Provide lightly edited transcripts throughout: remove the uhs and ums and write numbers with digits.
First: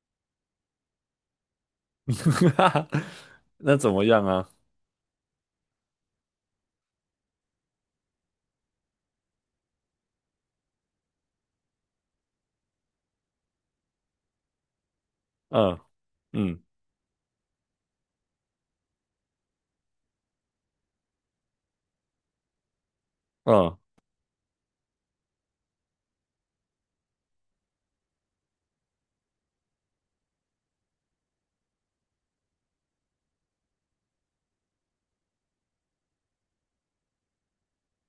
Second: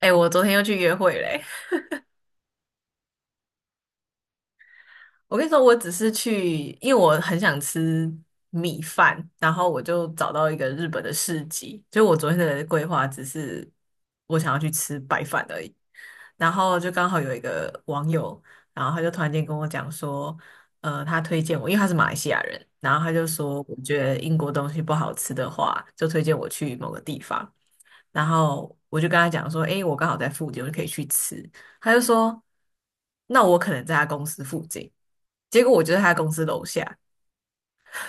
哎、我昨天又去约会嘞、那怎么样啊？我跟你说，我只是去，因为我很想吃米饭，然后我就找到一个日本的市集。就我昨天的规划只是我想要去吃白饭而已。嗯然嗯后就刚好有一个网友，然后他就突然间跟我讲说，他推荐我，因为他是马来西亚人，然后他就说，我嗯，觉得英国东西不好吃的话，就推荐我去某个地方。然后我就跟他讲说，诶，我刚好在附近，我就可以去吃。他就说，那我可能在他公司附近。结果我就在他公司楼下，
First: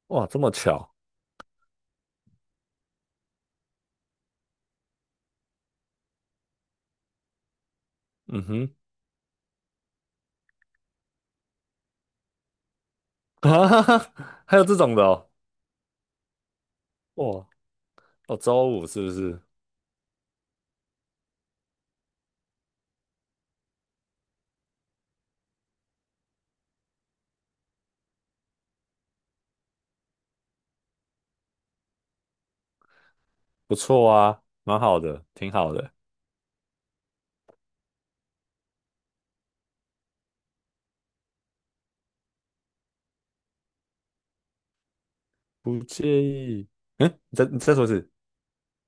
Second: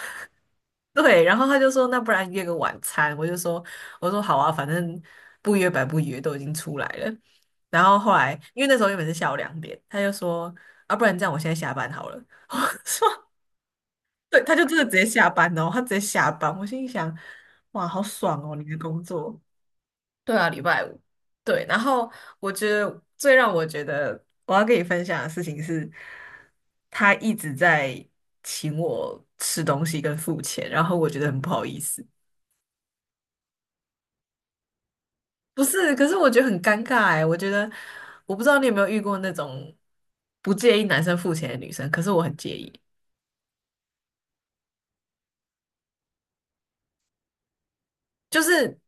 哇，这么巧。对。然后他就说，那不然约个晚餐。我就说，我说好啊，反正不约白不约，都已经出来了。然后后来，嗯因为哼。那时候原本是下午2点，他就说，啊，不然这样，我现在下班好了。说，啊，对，他还有就这真的直种的接下哦。班哦，他直接下班。我心里想，哇。哇，好哦，爽哦，你周的五工是不作。是？对啊，礼拜五。对，然后我觉得最让我觉得我要跟你分享的事情是，他一直在请我吃东西跟付钱，然后我觉得很不好意思。不错啊，蛮好的，挺不好的。是，可是我觉得很尴尬哎，我觉得我不知道你有没有遇过那种不介意男生付钱的女生，可是我很介意。不介意。嗯，你再说一次。就是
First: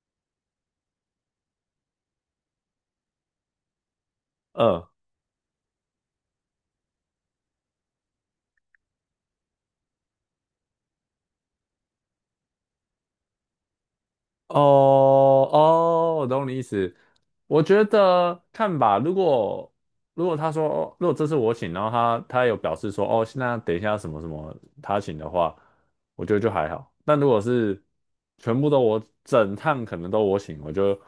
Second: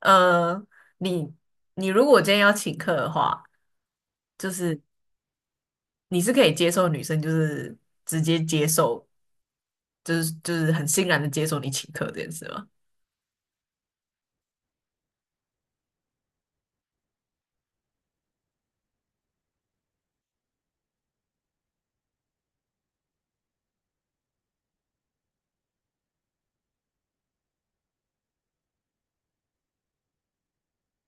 呃，你你如果今天要请客的话，就是嗯。你是可以接受女生就是直接接受就是很欣然的接受你请客这件事吗？哦哦，我懂你意思。我觉得看吧。如果他说，哦，如果这是我请，然后他有表示说，哦，那等一下什么什么他请的话，我觉得就还好。但如果是全部都我整趟可能都我请，我就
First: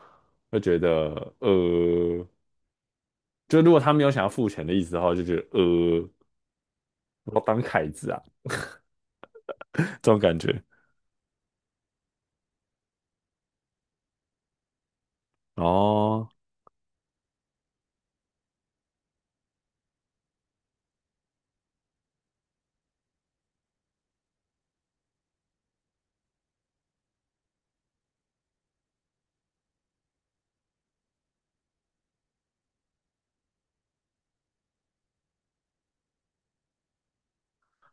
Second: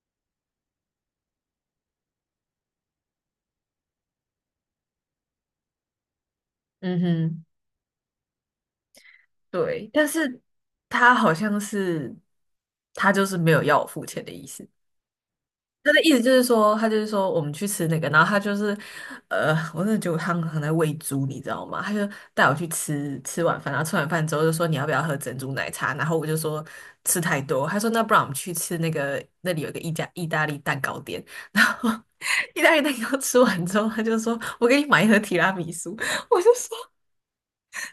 会觉得，呃，就如果他没有想要付钱的意思的话，我就觉得，嗯我哼，当凯子啊，对，但这种感是觉。他好像是他就是没有要我付钱的意思。他的意思哦，就是说，他就是说我们去吃那个，然后他就是，我真的觉得他很在喂猪，你知道吗？他就带我去吃晚饭，然后吃完饭之后就说你要不要喝珍珠奶茶，然后我就说吃太多，他说那不然我们去吃那个那里有个意大利蛋糕店，然后 意大利蛋糕吃完之后，他就说我给你买一盒提拉米苏，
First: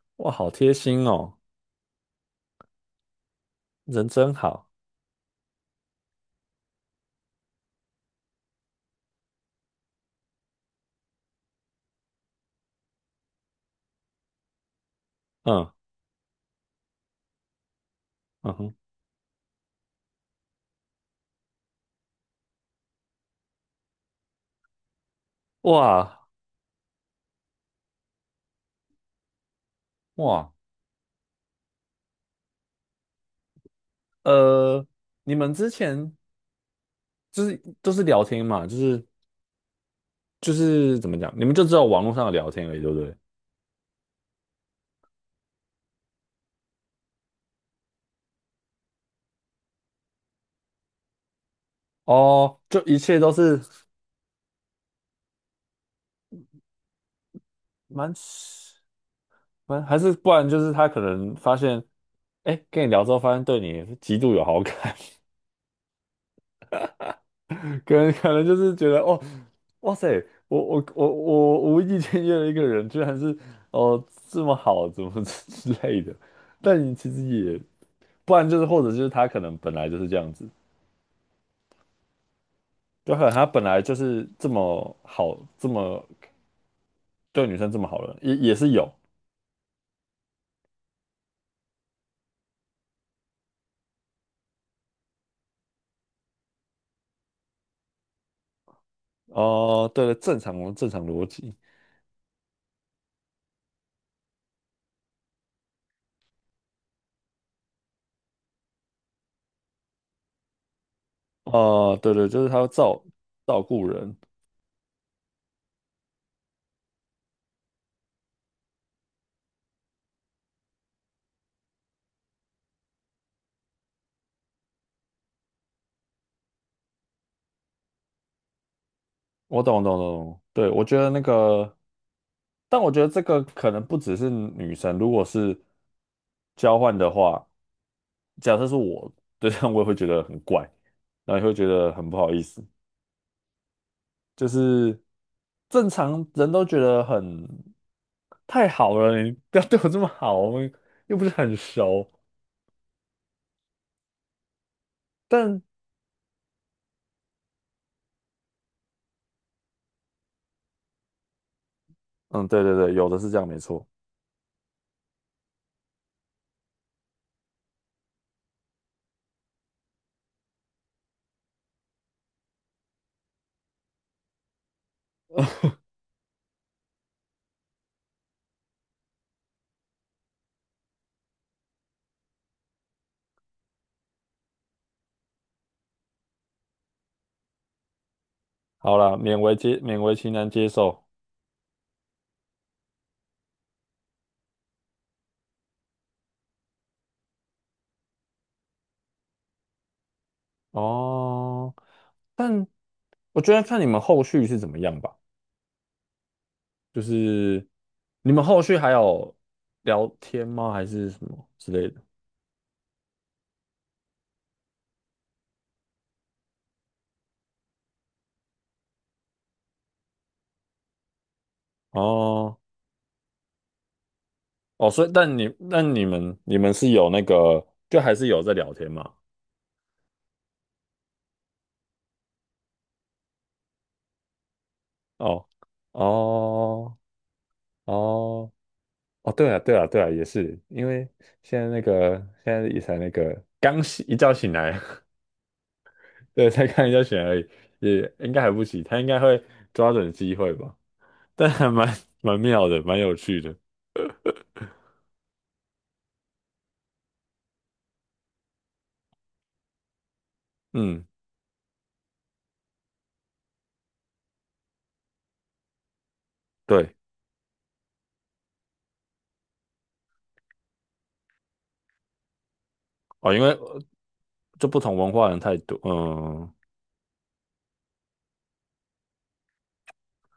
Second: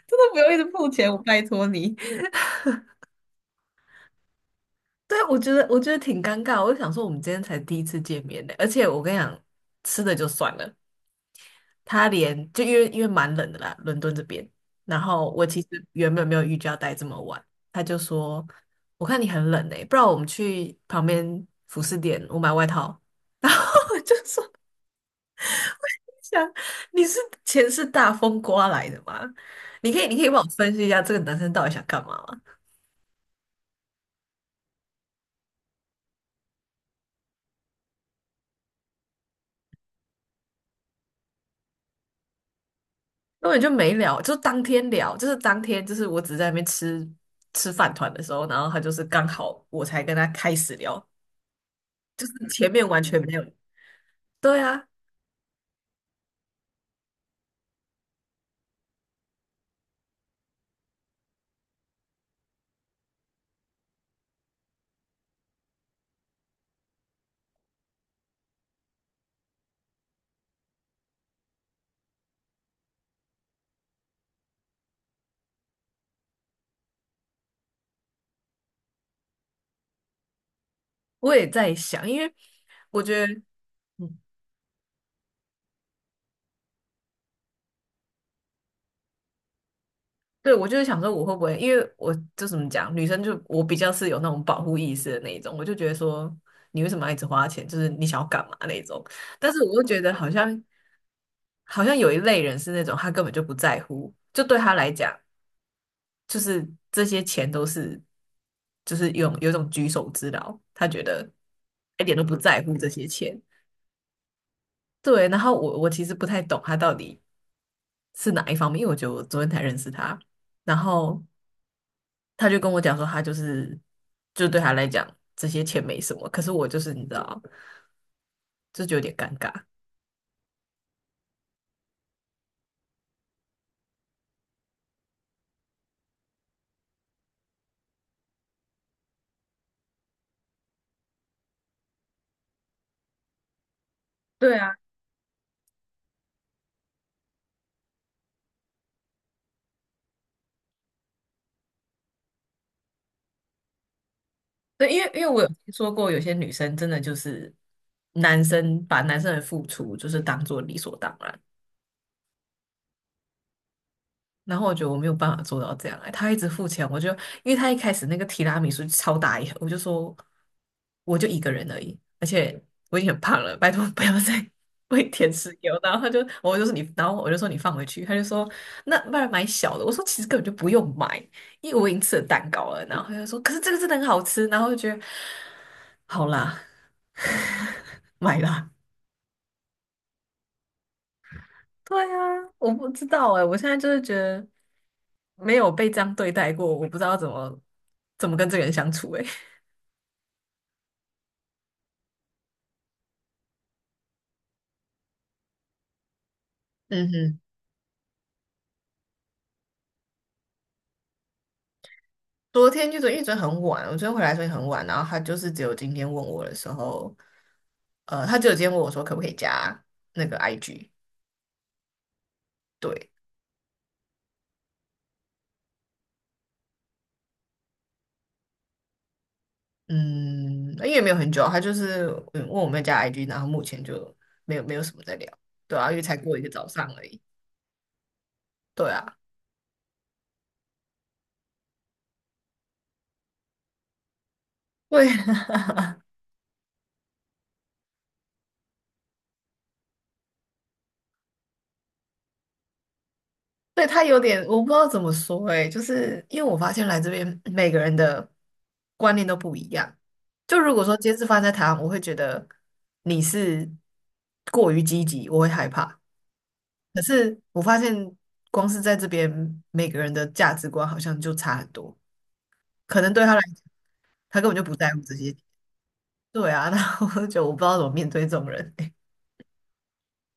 真哇，的不好用一直贴付心钱，我哦，拜托你。人真好。对，我觉得我觉得挺尴尬。我就想说，我们今天才第一次见面呢，而且我跟你讲，吃的就算了，他连就因为蛮冷的啦，伦敦这边。然后我其实嗯。原本没有预计要待这么晚，他就说：嗯哼。“我看你很冷诶，不然我们去旁边服饰店，我买外套。哇想你是钱是大风刮来的吗？你可以帮我哇，分析一下这个男生到底想干嘛吗？呃，你们之前就是都是聊天嘛，就是怎么讲，你们就只有网络上的聊天而已，对不对？根本就没聊，就当天聊，就是当天就是我只是在那边吃饭团的时候，然后他就是刚好我才跟他开始聊，就是哦，前就面一完切全没都有。是对啊，蛮还是不然就是他可能发现，哎，跟你聊之后发现对你极度有好感。可能就是觉得哦，哇塞，我无意间约了一个人，居然是哦，这么好，怎么之类的。但你其实也，不然就是或者就是他可能本来就是这样子，我也在想，因为我就可觉能得，他本来就嗯，是这么好，这么对女生这么好的，也是有。对，我就是想说我会不会，因为我就怎么讲，女生就我比较是有那种保护意识的那一种，我就觉得说你为什么要一直花钱，就是你想要干嘛那一种。但是我又哦、觉对得了，好正常像正常逻辑。好像有一类人是那种他根本就不在乎，就对他来讲。就是这些钱都是，就是有一种举手之劳，他觉得哦、一对点都对，不就是他在要乎这照些钱。照顾人。对，然后我其实不太懂他到底是哪一方面，因为我觉得我昨天才认识他，然后他就跟我讲说，他就是就对他来讲这些钱没什么，可是我就是你知道，这就有点尴我尬。懂懂懂懂，对我觉得那个。但我觉得这个可能不只是女生，如果是交换的话，假设是我对象，我也会觉得很怪，然后也会觉得很不好意思。就对啊，是正常人都觉得很太好了，你不要对我这么好，我们又不是很熟。对，因为我有但听说过，有些女生真的就是男生把男生的付出就是当做理所当然。嗯，对对对，有的是这样，没错。然后我觉得我没有办法做到这样，哎，他一直付钱，我就因为他一开始那个提拉米苏超大一盒，我就说我就一个人而已，而且我已经很胖了，拜托不要再 喂甜食给我。然后他就我就说你，然后我就说你放回去，他就说那不然买小的。我说其实根本就不用买，因为我已经吃了蛋糕了。然后他就说可是这个真的很好吃，然后我就觉得好啦，买啦。好啦，勉为其难接受。对啊，我不知道哎，我现在就是觉得没有被这样对待过，我不知道怎么跟这个人相处哎。哦。但我觉得看你们后续是怎么样吧。就嗯哼，是你们后续还有聊天吗？还是什么之类的？昨天就昨因为昨天很晚，我昨天回来所以很晚，然后他就是只有今天问我的时候，他只有今天问我说可不可以加那个 IG，哦对，哦，所以但你们是有那个，就还是有在聊天嘛？嗯，因为也没有很久，他就是嗯问我们加 IG，然后目前就没有什么在聊，哦对啊，因为才过一个早上哦而已，哦对啊，哦，对啊对啊对啊，也是因为现在那个现在也才那个刚醒一觉醒来，对，对，才刚一觉醒来而已。也应该还不起，他应该会抓准机会吧？但还蛮妙的，蛮有趣的。对，他有点，我不知道怎么说诶，就是因为我发现来这边每个人的观念都不一样。就如果说嗯，今天是发生在台湾，我会觉得你是过于积极，我会害怕。对。可是我发现光是在这边，每个人的价值观好像就差很多。可能对他哦，来因讲，为他根本就就不不在同乎文这化些。人太多。对嗯。啊，然后我就觉得我不知道怎么面对这种人欸。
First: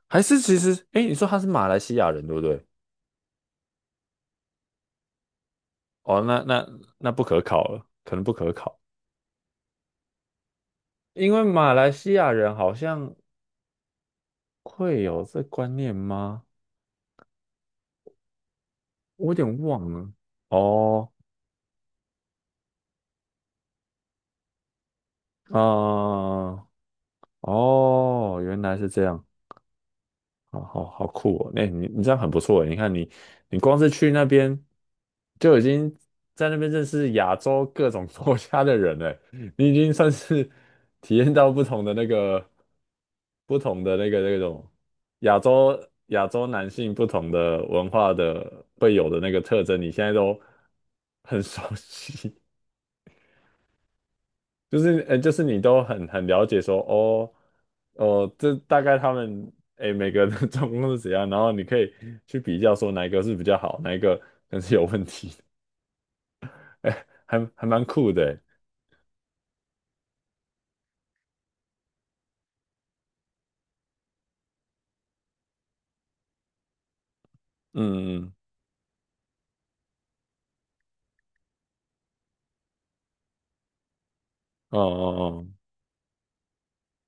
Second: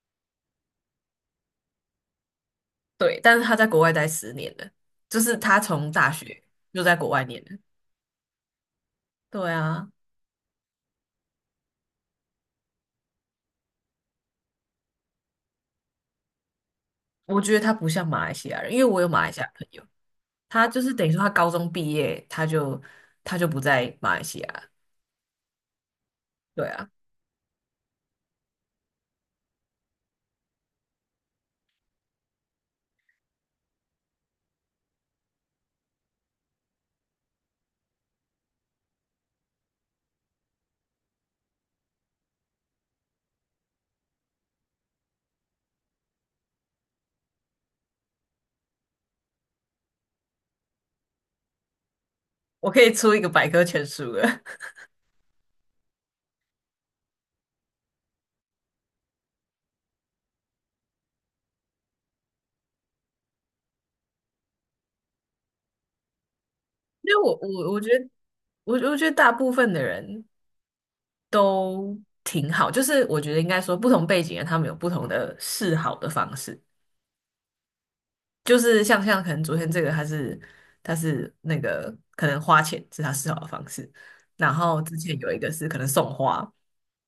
还是其实，哎，你说他是马来西亚人对不对？对，但是他在国外待10年了，就是他从大哦，那学那就在国那外不可念了。考了，可能不可考，对啊。因为马来西亚人好像会有这观念吗？我觉得他不像马来西亚人，因为我有马我来有西亚点朋友，忘了。他就是等哦，于说他高中毕业，他就不在马来西亚了。啊、对啊，哦，原来是这样。好好好酷哦！那你这样很不错诶。你看你，你光是去那边就已经在那边认识亚洲各种 国家的人了，你已经算是 体验到不同的那个那种亚洲亚洲男性不同的文化的会有的那个特征，你现在都很熟悉。我可以出一个百科全书了，就是就是你都很了解说，哦哦，这大概他们哎每个的 状况是怎样，然后你可以去比较说哪一个是比较好，哪一个可能是有问题的。哎，因为我还我我蛮觉得酷的欸。哎。我我觉得大部分的人都挺好，就是我觉得应该说不同背景的他们有不同的示好的方式。嗯。嗯。就是像可能昨天这个他是那个可能花钱是他思考的方式，然后之前有一哦个是可能送花，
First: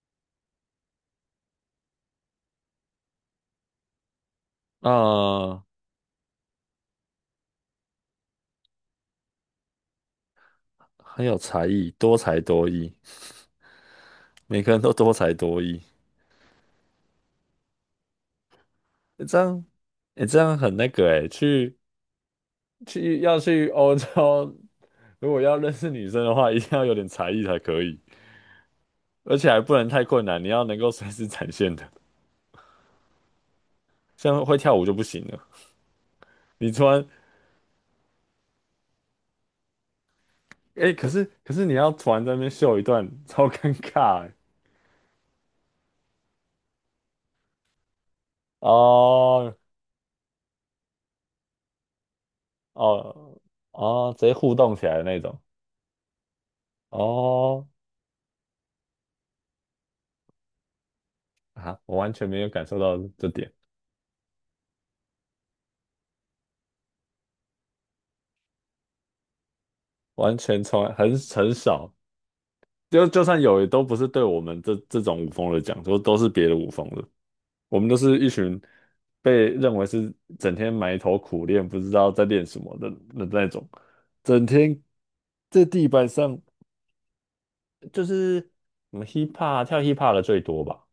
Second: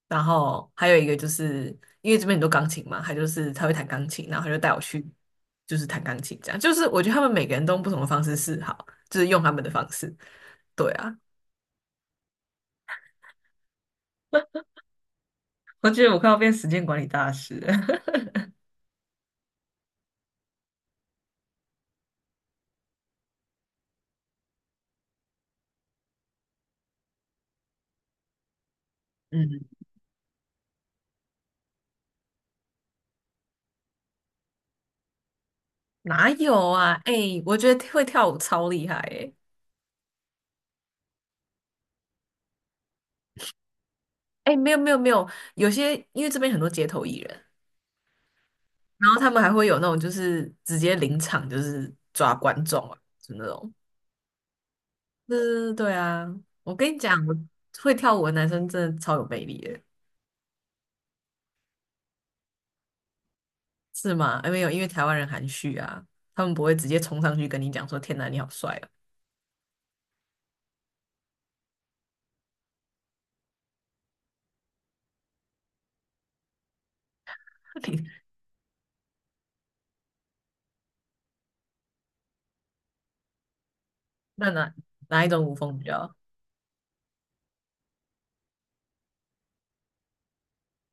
然后还有一个就是因为这边很多钢琴嘛，他就是他会弹钢琴，然后他就带我哦去哦，就是弹钢琴这样，就是我觉得他们每个人都用不同的方式示好，就是用他们的方式，啊、对啊。很有才艺，多才多艺，每个人都多才多艺。我觉得我快要变时间管理大师了。诶这样哎这样很那个哎，要去欧洲，如果要认识女生的话，一定要有点才艺才可以。而嗯，且还不能太困难，你要能够随时展现的，像会跳舞就不行了。哪有你突啊？然，哎、我觉得会跳舞超厉害哎、哎、可是你要突然在那边秀一段，超尴尬欸。哎、没有没有没有，有些因为这边很多街头艺人，然后他们还哦会有那种就是直接临场就是抓观众啊，就哦那种。哦，直接互动起来的那嗯，对种。对对啊，我跟你讲，我哦会跳舞的男生真的超有魅力的，啊，我完全没有感受到这点，是吗？哎没有，因为台湾人含蓄啊，他们不会直接冲上去跟你讲说“天哪，你好帅啊！” 完全从来很少，就算有，也都不是对我们这种舞风的讲，说都是别的舞风的。我 们都你是一群被认为是整天埋头苦练，不知道在练什么的那种，整那哪天哪一种舞在风比地板较？上。就是我们 hip hop 跳 hip hop 的最多吧。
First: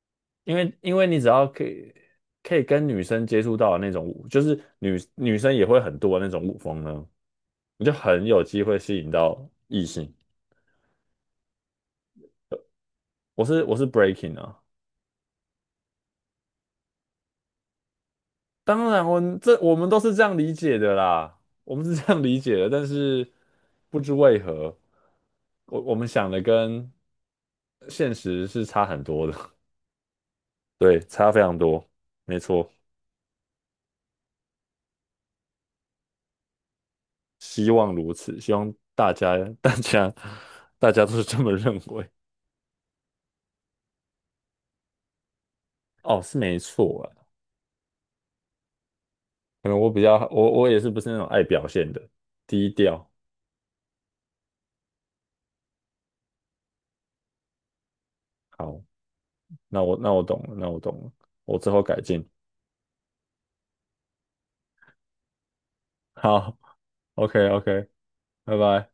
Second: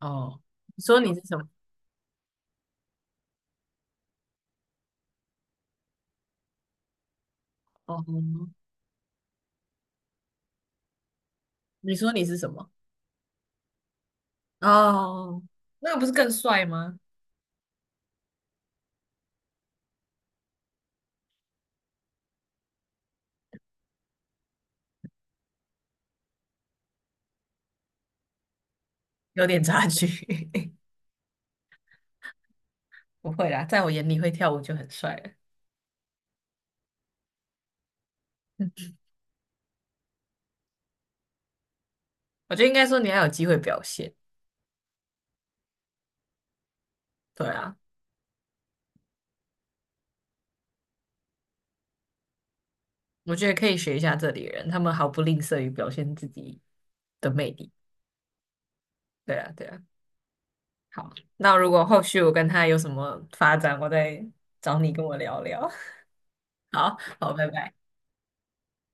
哦，因为你因说为你是你只什要么？可以跟女生接触到的那种舞，就是女生也会很多的那种舞风呢，你就哦，很有机会吸引到异性。你说你是什么？我是 breaking 啊。哦，那不是更帅吗？当然我们都是这样理解的啦，我们是这样理解的，但是不知为何，我们想的跟现实是差很多有的。点差距，对，差非常多，没错。不会啦，在我眼里会跳舞就很帅了。希望如此，希望大家 大家都是这么认为。我觉得应该说你还有机会表现。哦，是没错啊。对啊，可能我比较我也是不是那种爱表现的，低调。我觉得可以学一下这里人，他们毫不吝啬于表现自己的魅力。好，对啊，对啊。那我懂了，那我懂好，了，那我如之后果改后续进。我跟他有什么发展，我再找你跟我聊聊。好 好好，拜，OK 拜。OK，拜拜。